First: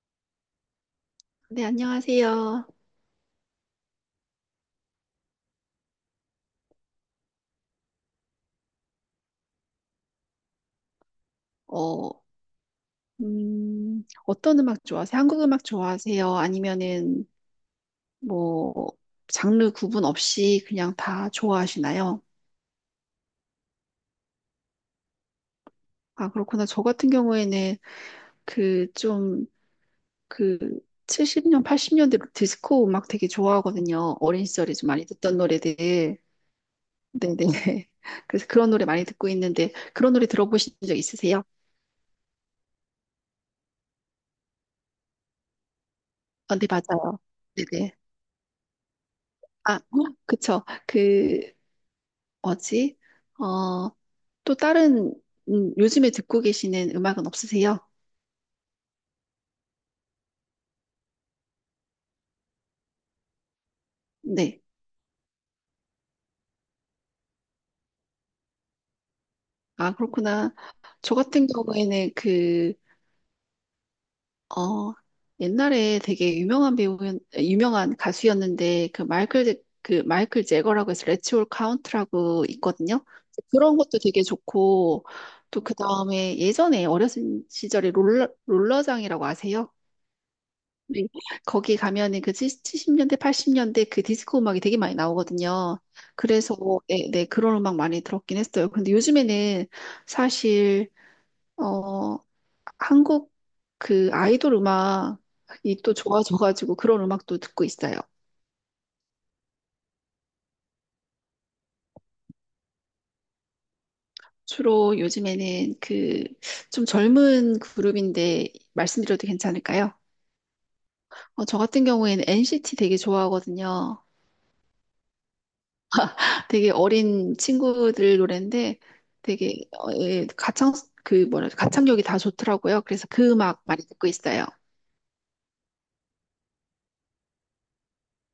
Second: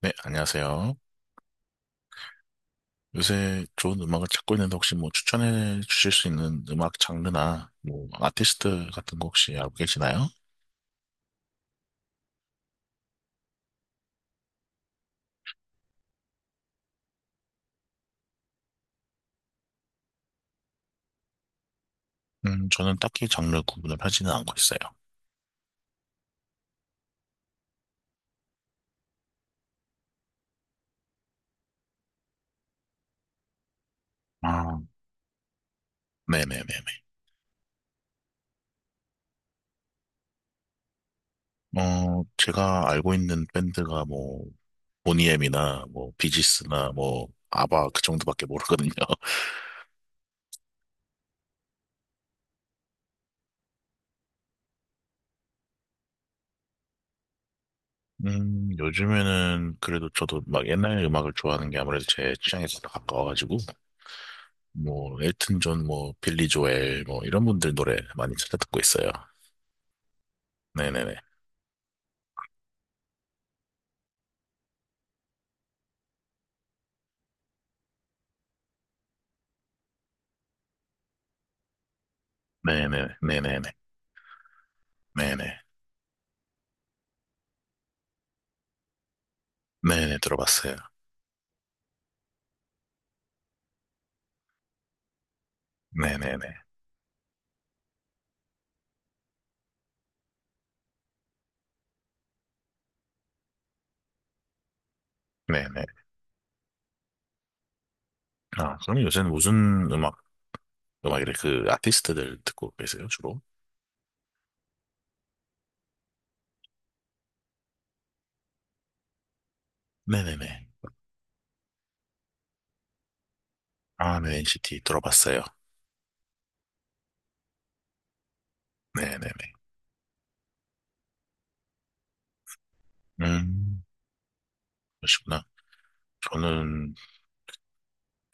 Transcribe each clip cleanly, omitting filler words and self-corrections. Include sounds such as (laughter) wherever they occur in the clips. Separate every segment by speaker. Speaker 1: 네, 안녕하세요.
Speaker 2: 네, 안녕하세요.
Speaker 1: 요새 좋은 음악을 찾고 있는데 혹시 뭐 추천해 주실 수 있는 음악 장르나 뭐 아티스트 같은 거 혹시 알고 계시나요?
Speaker 2: 어, 어떤 음악 좋아하세요? 한국 음악 좋아하세요? 아니면은 뭐 장르 구분 없이 그냥 다 좋아하시나요?
Speaker 1: 저는 딱히 장르 구분을 하지는 않고 있어요.
Speaker 2: 아, 그렇구나. 저 같은 경우에는 그 좀 그 70년, 80년대 디스코 음악 되게 좋아하거든요. 어린 시절에
Speaker 1: 아,
Speaker 2: 좀 많이 듣던 노래들.
Speaker 1: 네네네네.
Speaker 2: 네네. (laughs) 그래서 그런 노래 많이 듣고 있는데 그런 노래 들어보신 적 있으세요?
Speaker 1: 제가 알고 있는 밴드가 뭐 보니엠이나 뭐
Speaker 2: 아, 네,
Speaker 1: 비지스나
Speaker 2: 맞아요.
Speaker 1: 뭐 아바
Speaker 2: 네네.
Speaker 1: 그 정도밖에 모르거든요. (laughs)
Speaker 2: 아, 그쵸. 그 뭐지? 어, 또 다른 요즘에 듣고 계시는 음악은 없으세요?
Speaker 1: 요즘에는 그래도 저도 막 옛날 음악을 좋아하는 게 아무래도 제 취향에 더 가까워가지고
Speaker 2: 네.
Speaker 1: 뭐 엘튼 존, 뭐 빌리 조엘, 뭐 이런 분들 노래 많이 찾아 듣고 있어요.
Speaker 2: 아, 그렇구나. 저
Speaker 1: 네네네,
Speaker 2: 같은 경우에는 어, 옛날에 되게 유명한 배우, 유명한 가수였는데, 그 마이클, 그 마이클 제거라고 해서 레츠 올 카운트라고 있거든요.
Speaker 1: 네네네, 네네네,
Speaker 2: 그런 것도 되게 좋고, 또
Speaker 1: 네네,
Speaker 2: 그 다음에 예전에 어렸을 시절에 롤러장이라고 아세요?
Speaker 1: 네네 들어봤어요.
Speaker 2: 네. 거기 가면은 그 70년대, 80년대 그 디스코 음악이 되게 많이 나오거든요.
Speaker 1: 네네네,
Speaker 2: 그래서 네, 네, 그런 음악 많이 들었긴 했어요. 근데 요즘에는 사실 어 한국 그 아이돌 음악이
Speaker 1: 네네.
Speaker 2: 또 좋아져가지고 그런 음악도 듣고 있어요.
Speaker 1: 아, 그럼 요새는 무슨 음악, 음악이래 그 아티스트들 듣고 계세요 주로?
Speaker 2: 주로 요즘에는 그 좀 젊은 그룹인데 말씀드려도 괜찮을까요?
Speaker 1: 네네네.
Speaker 2: 저 같은 경우에는 NCT 되게 좋아하거든요.
Speaker 1: 아, 네, NCT 들어봤어요.
Speaker 2: 되게 어린 친구들 노래인데
Speaker 1: 네네네.
Speaker 2: 되게 예, 가창 그 뭐라 그러지? 가창력이 다 좋더라고요. 그래서 그 음악
Speaker 1: 음,
Speaker 2: 많이 듣고 있어요.
Speaker 1: 그러시구나. 저는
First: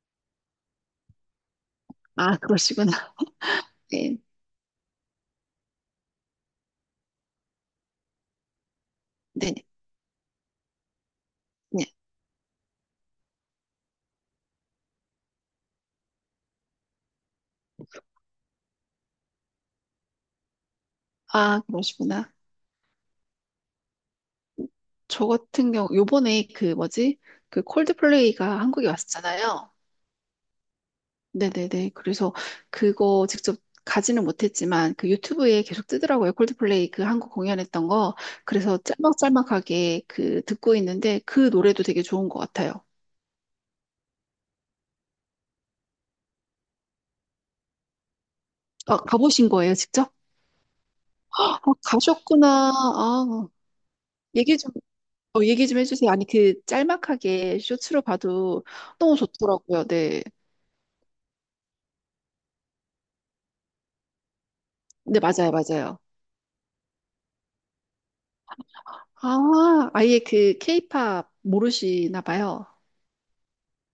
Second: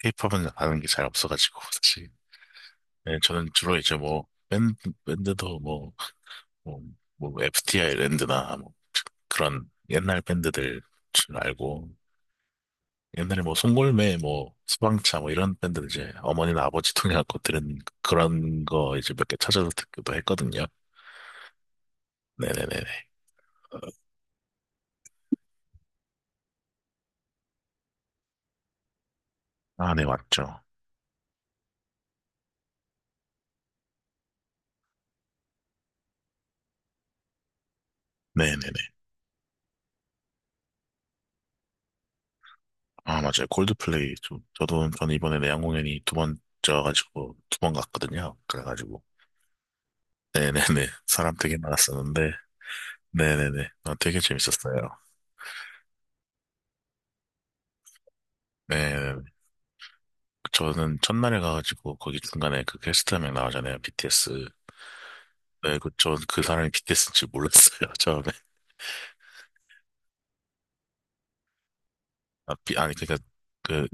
Speaker 1: 케이팝은 아는 게 잘 없어가지고 (laughs) 사실.
Speaker 2: 아, 그러시구나.
Speaker 1: 네, 저는
Speaker 2: (laughs)
Speaker 1: 주로 이제
Speaker 2: 네,
Speaker 1: 뭐 밴드, 밴드도 뭐, 뭐 FTI 랜드나 뭐
Speaker 2: 네,
Speaker 1: 그런 옛날 밴드들 줄
Speaker 2: 네.
Speaker 1: 알고 옛날에 뭐 송골매 뭐 수방차 뭐 이런 밴드들 이제 어머니나 아버지 통해갖고 들은 그런 거 이제 몇 개 찾아서 듣기도 했거든요.
Speaker 2: 아, 그러시구나.
Speaker 1: 네네네네.
Speaker 2: 저 같은 경우 요번에 그 뭐지? 그 콜드플레이가 한국에 왔었잖아요.
Speaker 1: 아, 네, 맞죠.
Speaker 2: 네네네. 그래서 그거 직접 가지는 못했지만 그 유튜브에 계속 뜨더라고요. 콜드플레이 그 한국 공연했던 거. 그래서
Speaker 1: 네네네.
Speaker 2: 짤막짤막하게 그 듣고 있는데 그 노래도 되게 좋은 것 같아요.
Speaker 1: 아, 맞아요. 콜드플레이. 좀, 저는 이번에 내한 공연이 두 번째여가지고, 두 번 갔거든요.
Speaker 2: 아,
Speaker 1: 그래가지고.
Speaker 2: 가보신 거예요, 직접?
Speaker 1: 네네네. 사람 되게
Speaker 2: 아,
Speaker 1: 많았었는데.
Speaker 2: 가셨구나. 아,
Speaker 1: 네네네. 아, 되게
Speaker 2: 얘기 좀,
Speaker 1: 재밌었어요.
Speaker 2: 얘기 좀 해주세요. 아니, 그 짤막하게 쇼츠로 봐도 너무
Speaker 1: 네네네.
Speaker 2: 좋더라고요. 네.
Speaker 1: 저는 첫날에 가가지고 거기 중간에 그 퀘스트 한 명 나오잖아요. BTS.
Speaker 2: 네, 맞아요,
Speaker 1: 네, 그,
Speaker 2: 맞아요.
Speaker 1: 전그 사람이 BTS인 지 몰랐어요. (laughs) 처음에.
Speaker 2: 아, 아예 그 케이팝 모르시나
Speaker 1: 아,
Speaker 2: 봐요.
Speaker 1: 아니, 그러니까 그,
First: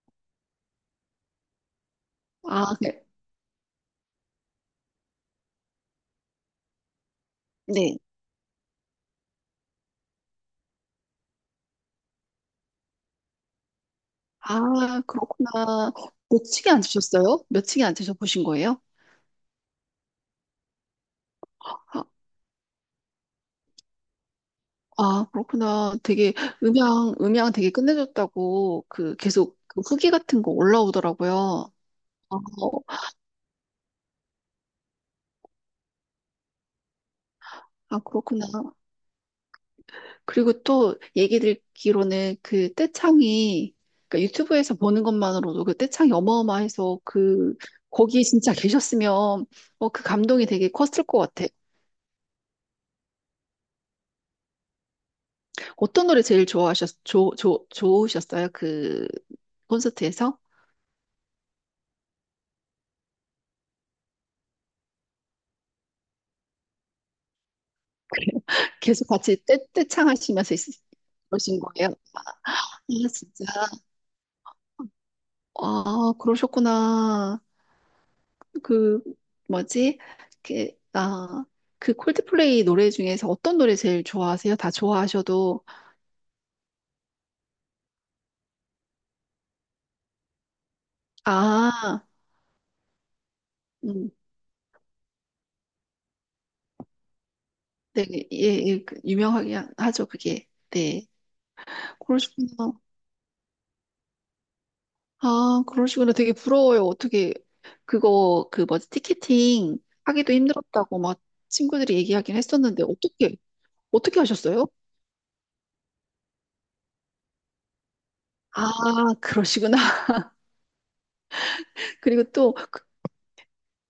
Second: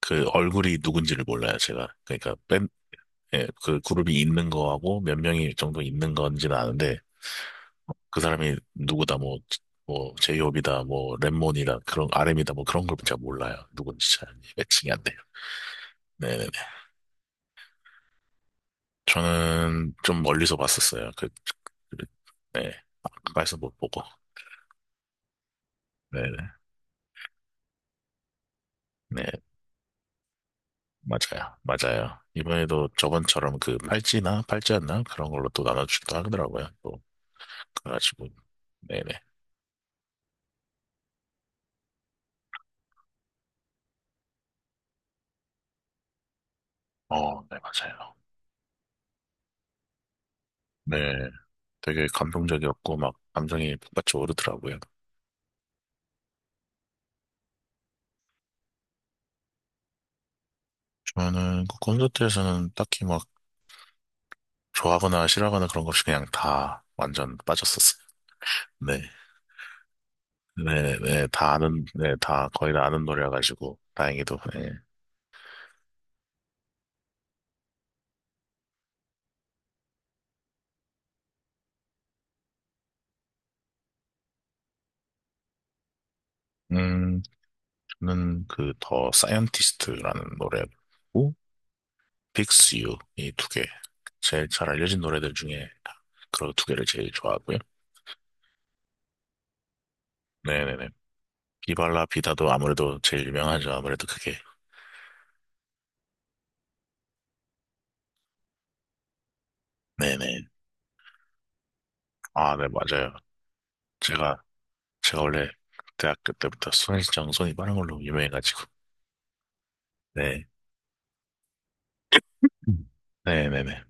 Speaker 1: 그 얼굴이 누군지를 몰라요. 제가. 그러니까
Speaker 2: 아, 네.
Speaker 1: 예, 그 그룹이 있는 거하고 몇 명이 정도 있는 건지는 아는데
Speaker 2: 네.
Speaker 1: 그 사람이 누구다 뭐 제이홉이다 뭐 랩몬이다 그런 RM이다 뭐 그런 걸 제가 몰라요. 누군지 잘 매칭이
Speaker 2: 아,
Speaker 1: 안 돼요.
Speaker 2: 그렇구나. 몇
Speaker 1: 네네네.
Speaker 2: 층에 앉으셨어요? 몇 층에 앉으셔 보신 거예요?
Speaker 1: 저는 좀 멀리서 봤었어요. 그-
Speaker 2: 아,
Speaker 1: 네. 가까이서 못 보고.
Speaker 2: 아, 그렇구나.
Speaker 1: 네,
Speaker 2: 되게 음향 되게 끝내줬다고 그
Speaker 1: 네,
Speaker 2: 계속 그 후기 같은 거
Speaker 1: 맞아요.
Speaker 2: 올라오더라고요.
Speaker 1: 맞아요.
Speaker 2: 아,
Speaker 1: 이번에도 저번처럼 그 팔찌나 팔찌였나? 그런 걸로 또 나눠주기도 하더라고요. 또,
Speaker 2: 아,
Speaker 1: 그래가지고.
Speaker 2: 그렇구나.
Speaker 1: 네네.
Speaker 2: 그리고 또 얘기 듣기로는 그 떼창이 그러니까 유튜브에서 보는 것만으로도 그 떼창이 어마어마해서
Speaker 1: 어,
Speaker 2: 그
Speaker 1: 네, 맞아요.
Speaker 2: 거기 진짜 (laughs) 계셨으면 그 감동이 되게 컸을 것
Speaker 1: 네,
Speaker 2: 같아.
Speaker 1: 되게 감동적이었고, 막, 감정이 북받쳐 오르더라고요.
Speaker 2: 어떤 노래 제일 좋아하셨 좋 좋 좋으셨어요? 그 콘서트에서
Speaker 1: 저는 그 콘서트에서는 딱히 막, 좋아하거나 싫어하거나 그런 거 없이 그냥 다 완전 빠졌었어요.
Speaker 2: (laughs)
Speaker 1: 네.
Speaker 2: 계속 같이 떼 떼창하시면서
Speaker 1: 네, 네, 다
Speaker 2: 그러신
Speaker 1: 아는,
Speaker 2: 거예요?
Speaker 1: 네, 다, 거의 다 아는
Speaker 2: 아 진짜
Speaker 1: 노래여가지고, 다행히도, 네.
Speaker 2: 아 그러셨구나. 그 뭐지? 그, 아, 그 콜드플레이 노래 중에서 어떤 노래 제일 좋아하세요? 다 좋아하셔도
Speaker 1: 음, 저는 그, 더 사이언티스트라는 노래, 고
Speaker 2: 아,
Speaker 1: Fix You 이 두 개.
Speaker 2: 음,
Speaker 1: 제일 잘 알려진 노래들 중에 그런 두 개를 제일 좋아하고요.
Speaker 2: 네, 예, 예, 그 유명하게 하죠 그게.
Speaker 1: 네네네.
Speaker 2: 네,
Speaker 1: 비발라 비다도
Speaker 2: 그러시구나.
Speaker 1: 아무래도 제일 유명하죠. 아무래도 그게.
Speaker 2: 아, 그러시구나. 되게 부러워요. 어떻게 그거 그 뭐지 티켓팅 하기도
Speaker 1: 네네.
Speaker 2: 힘들었다고 막 친구들이 얘기하긴
Speaker 1: 아, 네,
Speaker 2: 했었는데
Speaker 1: 맞아요.
Speaker 2: 어떻게
Speaker 1: 제가,
Speaker 2: 하셨어요?
Speaker 1: 제가 원래 대학교 때부터 손이 빠른 걸로 유명해가지고.
Speaker 2: 아, 그러시구나.
Speaker 1: 네.
Speaker 2: (laughs) 그리고 또
Speaker 1: 음. 네네네.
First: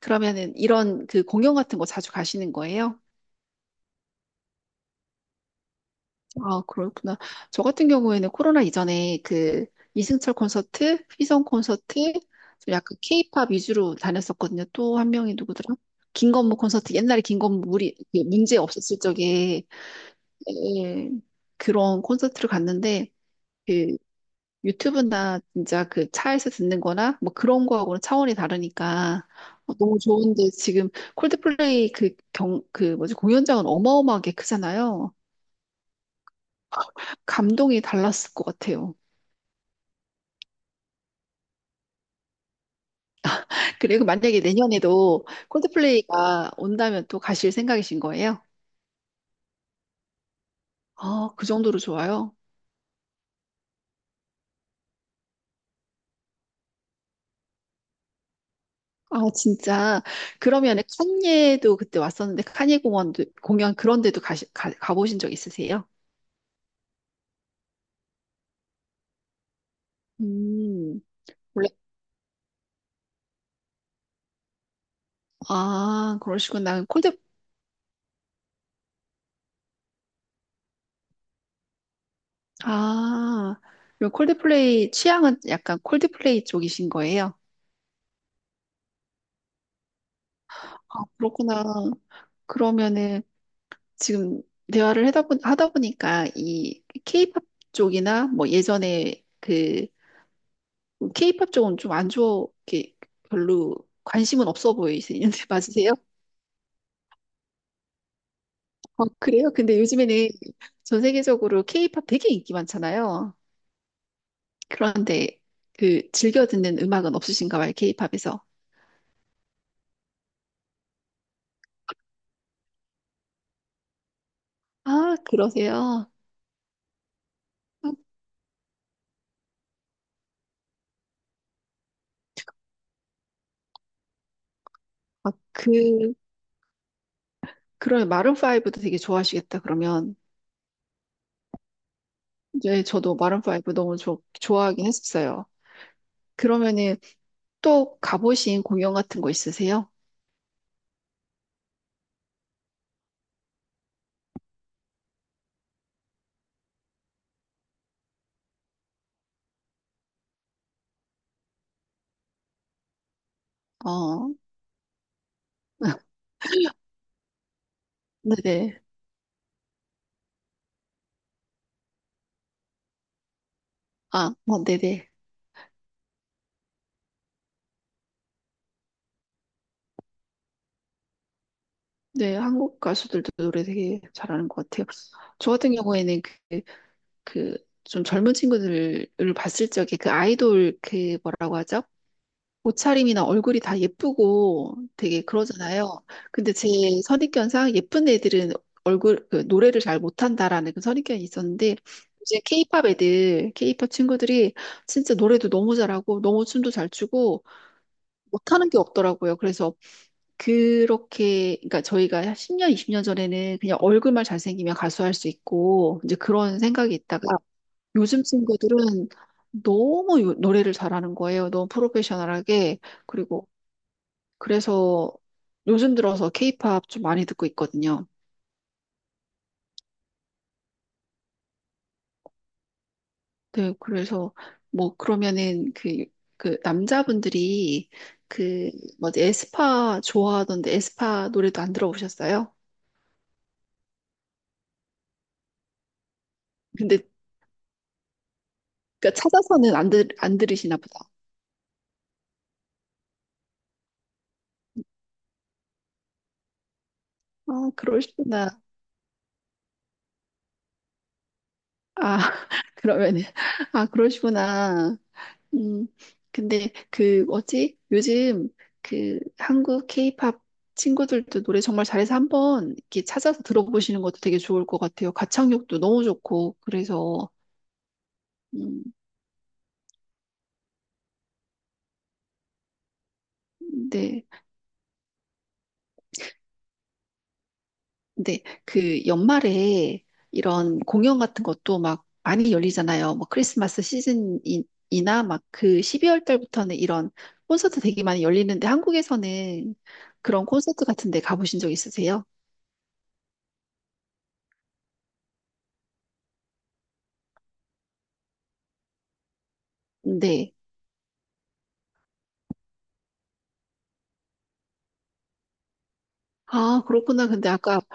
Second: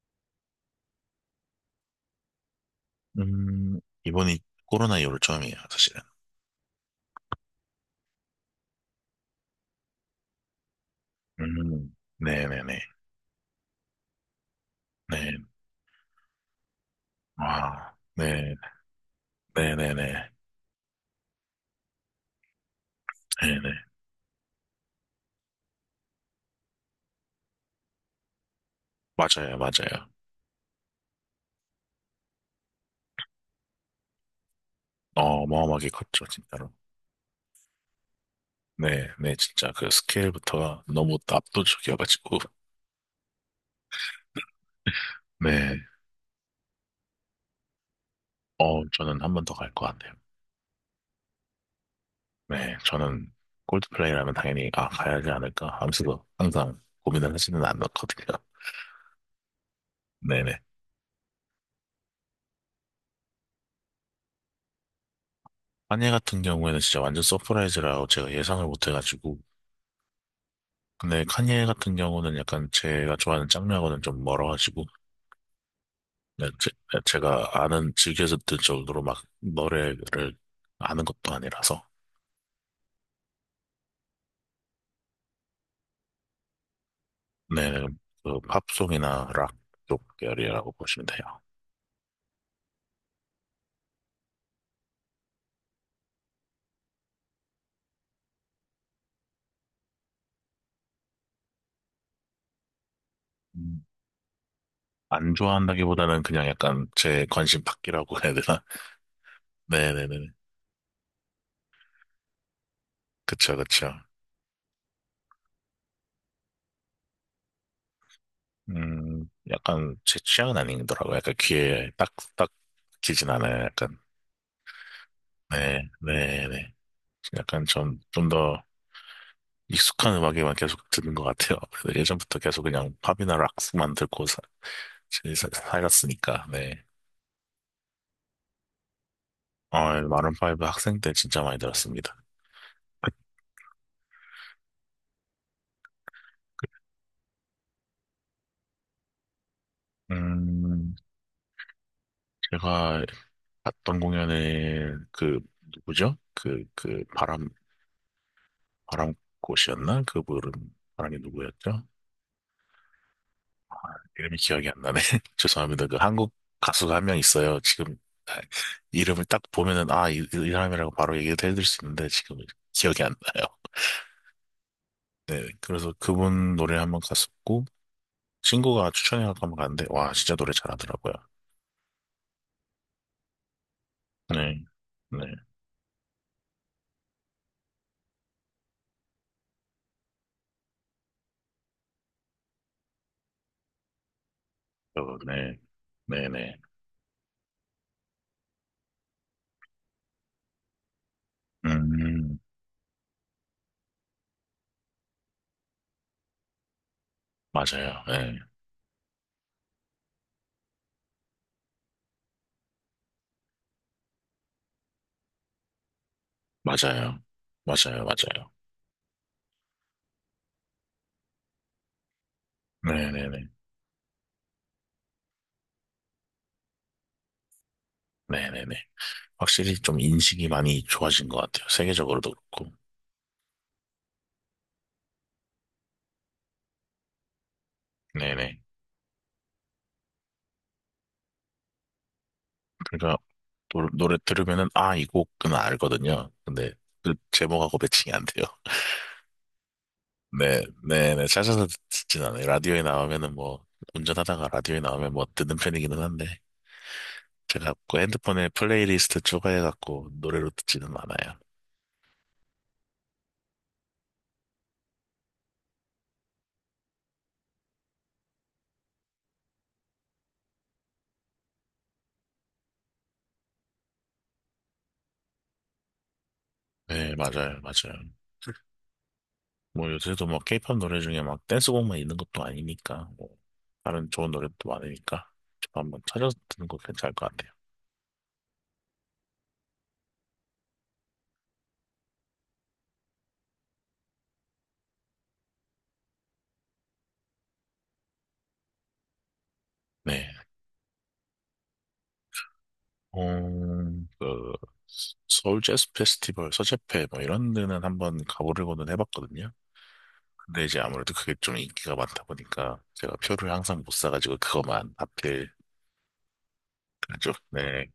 Speaker 2: 그러면은 이런 그 공연 같은 거 자주 가시는 거예요?
Speaker 1: 음, 이번이 코로나 이후로 처음이에요, 사실은.
Speaker 2: 아, 그렇구나. 저 같은 경우에는 코로나 이전에 그 이승철 콘서트, 휘성 콘서트, 좀
Speaker 1: 네네네.
Speaker 2: 약간 케이팝 위주로 다녔었거든요. 또 한 명이
Speaker 1: 네.
Speaker 2: 누구더라? 김건모 콘서트, 옛날에 김건모
Speaker 1: 아,
Speaker 2: 우리 그
Speaker 1: 네.
Speaker 2: 문제 없었을 적에
Speaker 1: 네네네.
Speaker 2: 예, 그런 콘서트를 갔는데
Speaker 1: 네네.
Speaker 2: 그 유튜브나 진짜 그 차에서 듣는 거나 뭐 그런 거하고는 차원이 다르니까
Speaker 1: 맞아요,
Speaker 2: 너무
Speaker 1: 맞아요.
Speaker 2: 좋은데 지금 콜드플레이 그 뭐지 공연장은 어마어마하게 크잖아요.
Speaker 1: 어마어마하게 컸죠, 진짜로.
Speaker 2: 감동이 달랐을 것 같아요.
Speaker 1: 네, 네, 진짜 그 스케일부터가 너무 압도적이어가지고,
Speaker 2: 그리고 만약에 내년에도
Speaker 1: 네,
Speaker 2: 콜드플레이가 온다면 또 가실 생각이신 거예요?
Speaker 1: 저는 한 번 더 갈 것 같아요.
Speaker 2: 아, 그 정도로 좋아요?
Speaker 1: 네, 저는 콜드플레이라면 당연히, 아, 가야 하지 않을까 하면서도 항상 고민을 하지는 않았거든요.
Speaker 2: 아, 진짜.
Speaker 1: 네네.
Speaker 2: 그러면 칸예도 그때 왔었는데 칸예 공원도 공연 그런 데도 가보신 적 있으세요?
Speaker 1: 카니에 같은 경우에는 진짜 완전 서프라이즈라고 제가 예상을 못 해가지고,
Speaker 2: 음,
Speaker 1: 근데 카니에
Speaker 2: 원래
Speaker 1: 같은 경우는 약간 제가 좋아하는 장르하고는 좀 멀어가지고,
Speaker 2: 아,
Speaker 1: 네,
Speaker 2: 그러시구나.
Speaker 1: 네,
Speaker 2: 콜드
Speaker 1: 제가 아는, 즐겨서 듣 정도로 막 노래를 아는 것도 아니라서,
Speaker 2: 아, 그럼 콜드플레이 취향은 약간 콜드플레이 쪽이신 거예요?
Speaker 1: 네, 그 팝송이나 락 쪽 계열이라고
Speaker 2: 아,
Speaker 1: 보시면 돼요.
Speaker 2: 그렇구나. 그러면은 지금 대화를 하다 보니까 이 케이팝 쪽이나 뭐 예전에 그 케이팝 쪽은 좀 안 좋게 별로
Speaker 1: 음.
Speaker 2: 관심은 없어
Speaker 1: 안
Speaker 2: 보이시는데 (laughs) 맞으세요?
Speaker 1: 좋아한다기보다는 그냥 약간 제 관심 밖이라고 해야 되나?
Speaker 2: 어, 그래요?
Speaker 1: (laughs)
Speaker 2: 근데
Speaker 1: 네네네.
Speaker 2: 요즘에는 전 세계적으로 케이팝 되게 인기 많잖아요.
Speaker 1: 그쵸, 그쵸.
Speaker 2: 그런데 그 즐겨 듣는 음악은 없으신가 봐요, 케이팝에서.
Speaker 1: 약간 제 취향은 아니더라고요. 약간 귀에 딱, 딱 끼진 않아요. 약간.
Speaker 2: 아,
Speaker 1: 네,
Speaker 2: 그러세요?
Speaker 1: 네네. 약간 좀더 익숙한 음악에만 계속 듣는 것 같아요. 그래서 예전부터 계속 그냥 팝이나 락스만 듣고
Speaker 2: 아, 그,
Speaker 1: 살았으니까, 네.
Speaker 2: 그런 마룬 브도 되게 좋아하시겠다, 그러면.
Speaker 1: 마룬파이브 학생 때 진짜 많이 들었습니다.
Speaker 2: 네, 저도 마룬 파이브 너무 좋 좋아하긴 했었어요. 그러면은 또 가보신 공연 같은 거 있으세요?
Speaker 1: 음, 제가 봤던 공연에 그, 누구죠? 바람꽃이었나? 그분은, 바람이 누구였죠?
Speaker 2: 어,
Speaker 1: 이름이 기억이 안 나네. (laughs) 죄송합니다. 그
Speaker 2: (laughs)
Speaker 1: 한국 가수가 한 명 있어요. 지금 아,
Speaker 2: 네네.
Speaker 1: 이름을 딱 보면은, 아, 이 사람이라고 바로 얘기를 해드릴 수 있는데, 지금 기억이 안 나요.
Speaker 2: 아, 어, 네네.
Speaker 1: 네, 그래서 그분 노래 한번 갔었고, 친구가 추천해갖고 한번 갔는데, 와, 진짜 노래 잘하더라고요.
Speaker 2: 네, 한국 가수들도 노래 되게 잘하는
Speaker 1: 네,
Speaker 2: 것 같아요.
Speaker 1: 네,
Speaker 2: 저 같은 경우에는 그, 그 좀 젊은 친구들을 봤을 적에 그 아이돌 그 뭐라고 하죠? 옷차림이나 얼굴이 다 예쁘고
Speaker 1: 어,
Speaker 2: 되게
Speaker 1: 네,
Speaker 2: 그러잖아요.
Speaker 1: 네,
Speaker 2: 근데
Speaker 1: 네.
Speaker 2: 제 선입견상 예쁜 애들은 그 노래를 잘 못한다라는 그 선입견이 있었는데
Speaker 1: 음,
Speaker 2: 이제 케이팝 애들, 케이팝 친구들이 진짜 노래도 너무 잘하고 너무 춤도 잘 추고
Speaker 1: 맞아요. 네,
Speaker 2: 못하는 게 없더라고요. 그래서 그렇게, 그러니까 저희가 10년, 20년 전에는 그냥 얼굴만 잘생기면 가수할 수 있고, 이제 그런 생각이
Speaker 1: 맞아요.
Speaker 2: 있다가
Speaker 1: 맞아요,
Speaker 2: 요즘
Speaker 1: 맞아요.
Speaker 2: 친구들은 너무 노래를 잘하는 거예요. 너무 프로페셔널하게.
Speaker 1: 네, 네, 네.
Speaker 2: 그리고 그래서 요즘 들어서 케이팝 좀 많이 듣고 있거든요.
Speaker 1: 네, 네, 네. 확실히 좀 인식이 많이 좋아진 것 같아요. 세계적으로도 그렇고.
Speaker 2: 네, 그래서 뭐 그러면은 그, 그 남자분들이
Speaker 1: 네, 네.
Speaker 2: 그 뭐지 에스파 좋아하던데 에스파 노래도 안 들어보셨어요?
Speaker 1: 그러니까 노래 들으면은, 아, 이 곡은 알거든요. 근데
Speaker 2: 근데
Speaker 1: 그 제목하고 매칭이 안 돼요.
Speaker 2: 그러니까 찾아서는 안
Speaker 1: 네,
Speaker 2: 들으시나 보다.
Speaker 1: 네, 네. 찾아서 듣진 않아요. 라디오에 나오면은 뭐, 운전하다가 라디오에 나오면 뭐 듣는 편이기는 한데,
Speaker 2: 아,
Speaker 1: 제가 그 핸드폰에
Speaker 2: 그러시구나.
Speaker 1: 플레이리스트 추가해갖고 노래로 듣지는 않아요.
Speaker 2: 아, (laughs) 그러면은, 아, 그러시구나. 음, 근데 그, 뭐지? 요즘 그 한국 케이팝 친구들도 노래 정말 잘해서 한번 이렇게 찾아서 들어보시는 것도 되게 좋을 것 같아요. 가창력도 너무 좋고,
Speaker 1: 네,
Speaker 2: 그래서,
Speaker 1: 맞아요, 맞아요.
Speaker 2: 음,
Speaker 1: 뭐 요새도 뭐 케이팝 노래 중에 막 댄스곡만 있는 것도 아니니까 뭐 다른
Speaker 2: 네.
Speaker 1: 좋은 노래도 많으니까 한번 찾아서 듣는 거 괜찮을 것 같아요.
Speaker 2: 근데 그 연말에 이런 공연 같은 것도 막 많이 열리잖아요. 뭐 크리스마스 시즌이나 막 그 12월 달부터는 이런 콘서트 되게 많이 열리는데 한국에서는
Speaker 1: 네.
Speaker 2: 그런 콘서트 같은 데 가보신 적 있으세요?
Speaker 1: 그 서울 재즈 페스티벌 서재페 뭐 이런 데는 한번 가보려고는 해봤거든요.
Speaker 2: 네.
Speaker 1: 근데 이제 아무래도 그게 좀 인기가 많다 보니까 제가 표를 항상 못 사가지고 그거만 하필
Speaker 2: 아, 그렇구나.
Speaker 1: 그죠.
Speaker 2: 근데 아까
Speaker 1: 네.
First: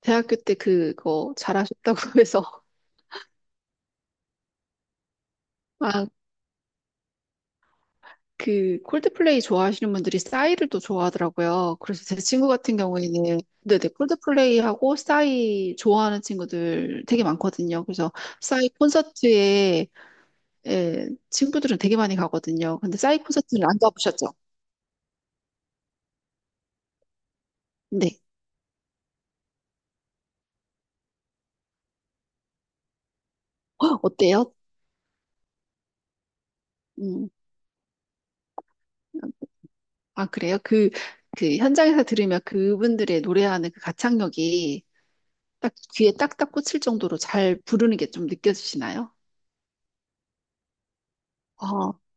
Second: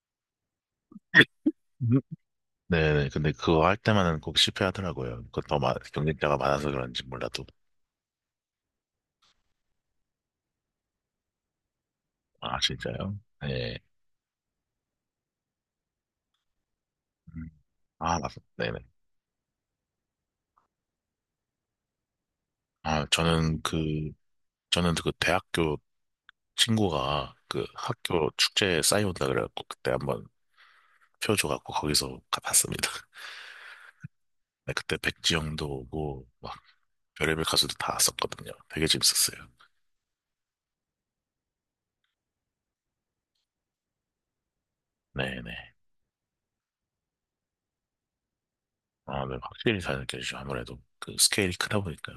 Speaker 2: 대학교 때 그거 잘하셨다고
Speaker 1: 음.
Speaker 2: (laughs) 해서
Speaker 1: 네네. 근데 그거 할 때만은 꼭 실패하더라고요. 그더
Speaker 2: 아,
Speaker 1: 경쟁자가 많아서 그런지 몰라도.
Speaker 2: 그 콜드플레이 좋아하시는 분들이 싸이를 또 좋아하더라고요. 그래서 제 친구
Speaker 1: 아,
Speaker 2: 같은
Speaker 1: 진짜요?
Speaker 2: 경우에는
Speaker 1: 네.
Speaker 2: 네네 콜드플레이하고 싸이 좋아하는 친구들 되게
Speaker 1: 음.
Speaker 2: 많거든요. 그래서
Speaker 1: 아,
Speaker 2: 싸이
Speaker 1: 네네.
Speaker 2: 콘서트에 예, 친구들은 되게 많이 가거든요. 근데
Speaker 1: 아,
Speaker 2: 싸이
Speaker 1: 저는
Speaker 2: 콘서트는 안
Speaker 1: 그,
Speaker 2: 가보셨죠?
Speaker 1: 저는 그 대학교 친구가 그
Speaker 2: 네.
Speaker 1: 학교 축제에 싸이온다 그래갖고 그때 한번 표 줘갖고 거기서 가봤습니다. (laughs)
Speaker 2: (gasps) 어때요?
Speaker 1: 네, 그때 백지영도 오고 막
Speaker 2: 음.
Speaker 1: 별의별 가수도 다 왔었거든요. 되게 재밌었어요.
Speaker 2: 아, 그래요? 그, 그 현장에서 들으면 그분들의 노래하는 그 가창력이 딱
Speaker 1: 네네.
Speaker 2: 귀에 딱딱 꽂힐 정도로 잘 부르는 게 좀 느껴지시나요?
Speaker 1: 아, 네, 확실히 잘 느껴지죠. 아무래도 그 스케일이 크다
Speaker 2: 아,
Speaker 1: 보니까.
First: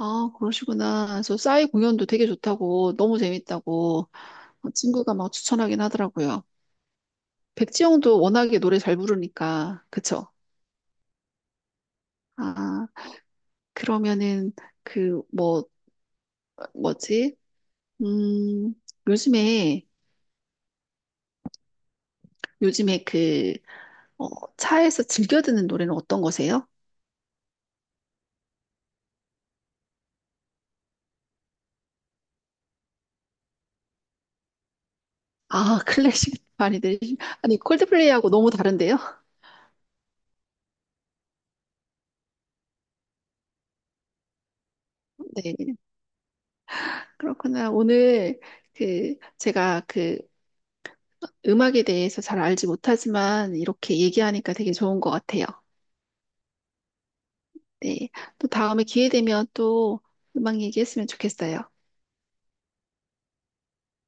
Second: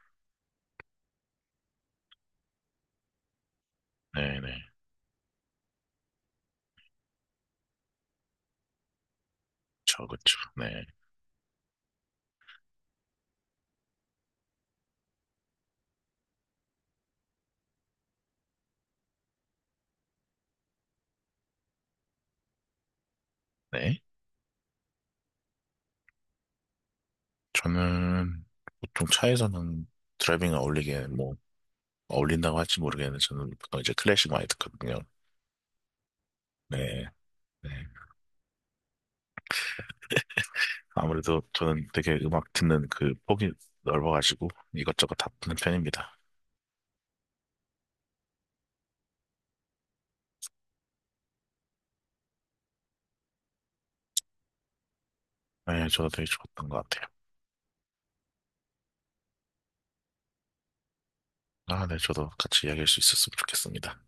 Speaker 2: 아, 그러시구나. 저 싸이 공연도 되게 좋다고, 너무 재밌다고
Speaker 1: 네네.
Speaker 2: 친구가 막 추천하긴 하더라고요. 백지영도 워낙에 노래 잘 부르니까, 그쵸?
Speaker 1: 그쵸. 네.
Speaker 2: 아, 그러면은 그 뭐지? 음, 요즘에, 요즘에
Speaker 1: 네.
Speaker 2: 어, 차에서 즐겨 듣는 노래는 어떤 거세요?
Speaker 1: 저는 보통 차에서는 드라이빙 어울리게 뭐 어울린다고 할지 모르겠는데 저는 보통 이제 클래식 많이 듣거든요.
Speaker 2: 아, (laughs) 클래식 많이
Speaker 1: 네.
Speaker 2: 들으시, 아니,
Speaker 1: 네.
Speaker 2: 콜드플레이하고 너무 다른데요?
Speaker 1: 아무래도 저는 되게 음악 듣는 그 폭이 넓어가지고 이것저것 다
Speaker 2: (laughs)
Speaker 1: 듣는
Speaker 2: 네,
Speaker 1: 편입니다.
Speaker 2: 그렇구나. 오늘 그, 제가 그 음악에 대해서 잘 알지 못하지만 이렇게 얘기하니까 되게 좋은 것 같아요.
Speaker 1: 네, 저도 되게 좋았던 것 같아요.
Speaker 2: 네. 또 다음에 기회 되면 또 음악 얘기했으면 좋겠어요.
Speaker 1: 아, 네, 저도 같이 이야기할 수 있었으면 좋겠습니다.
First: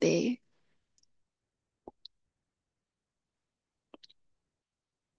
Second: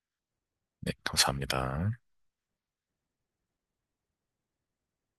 Speaker 2: 네.
Speaker 1: 네, 감사합니다.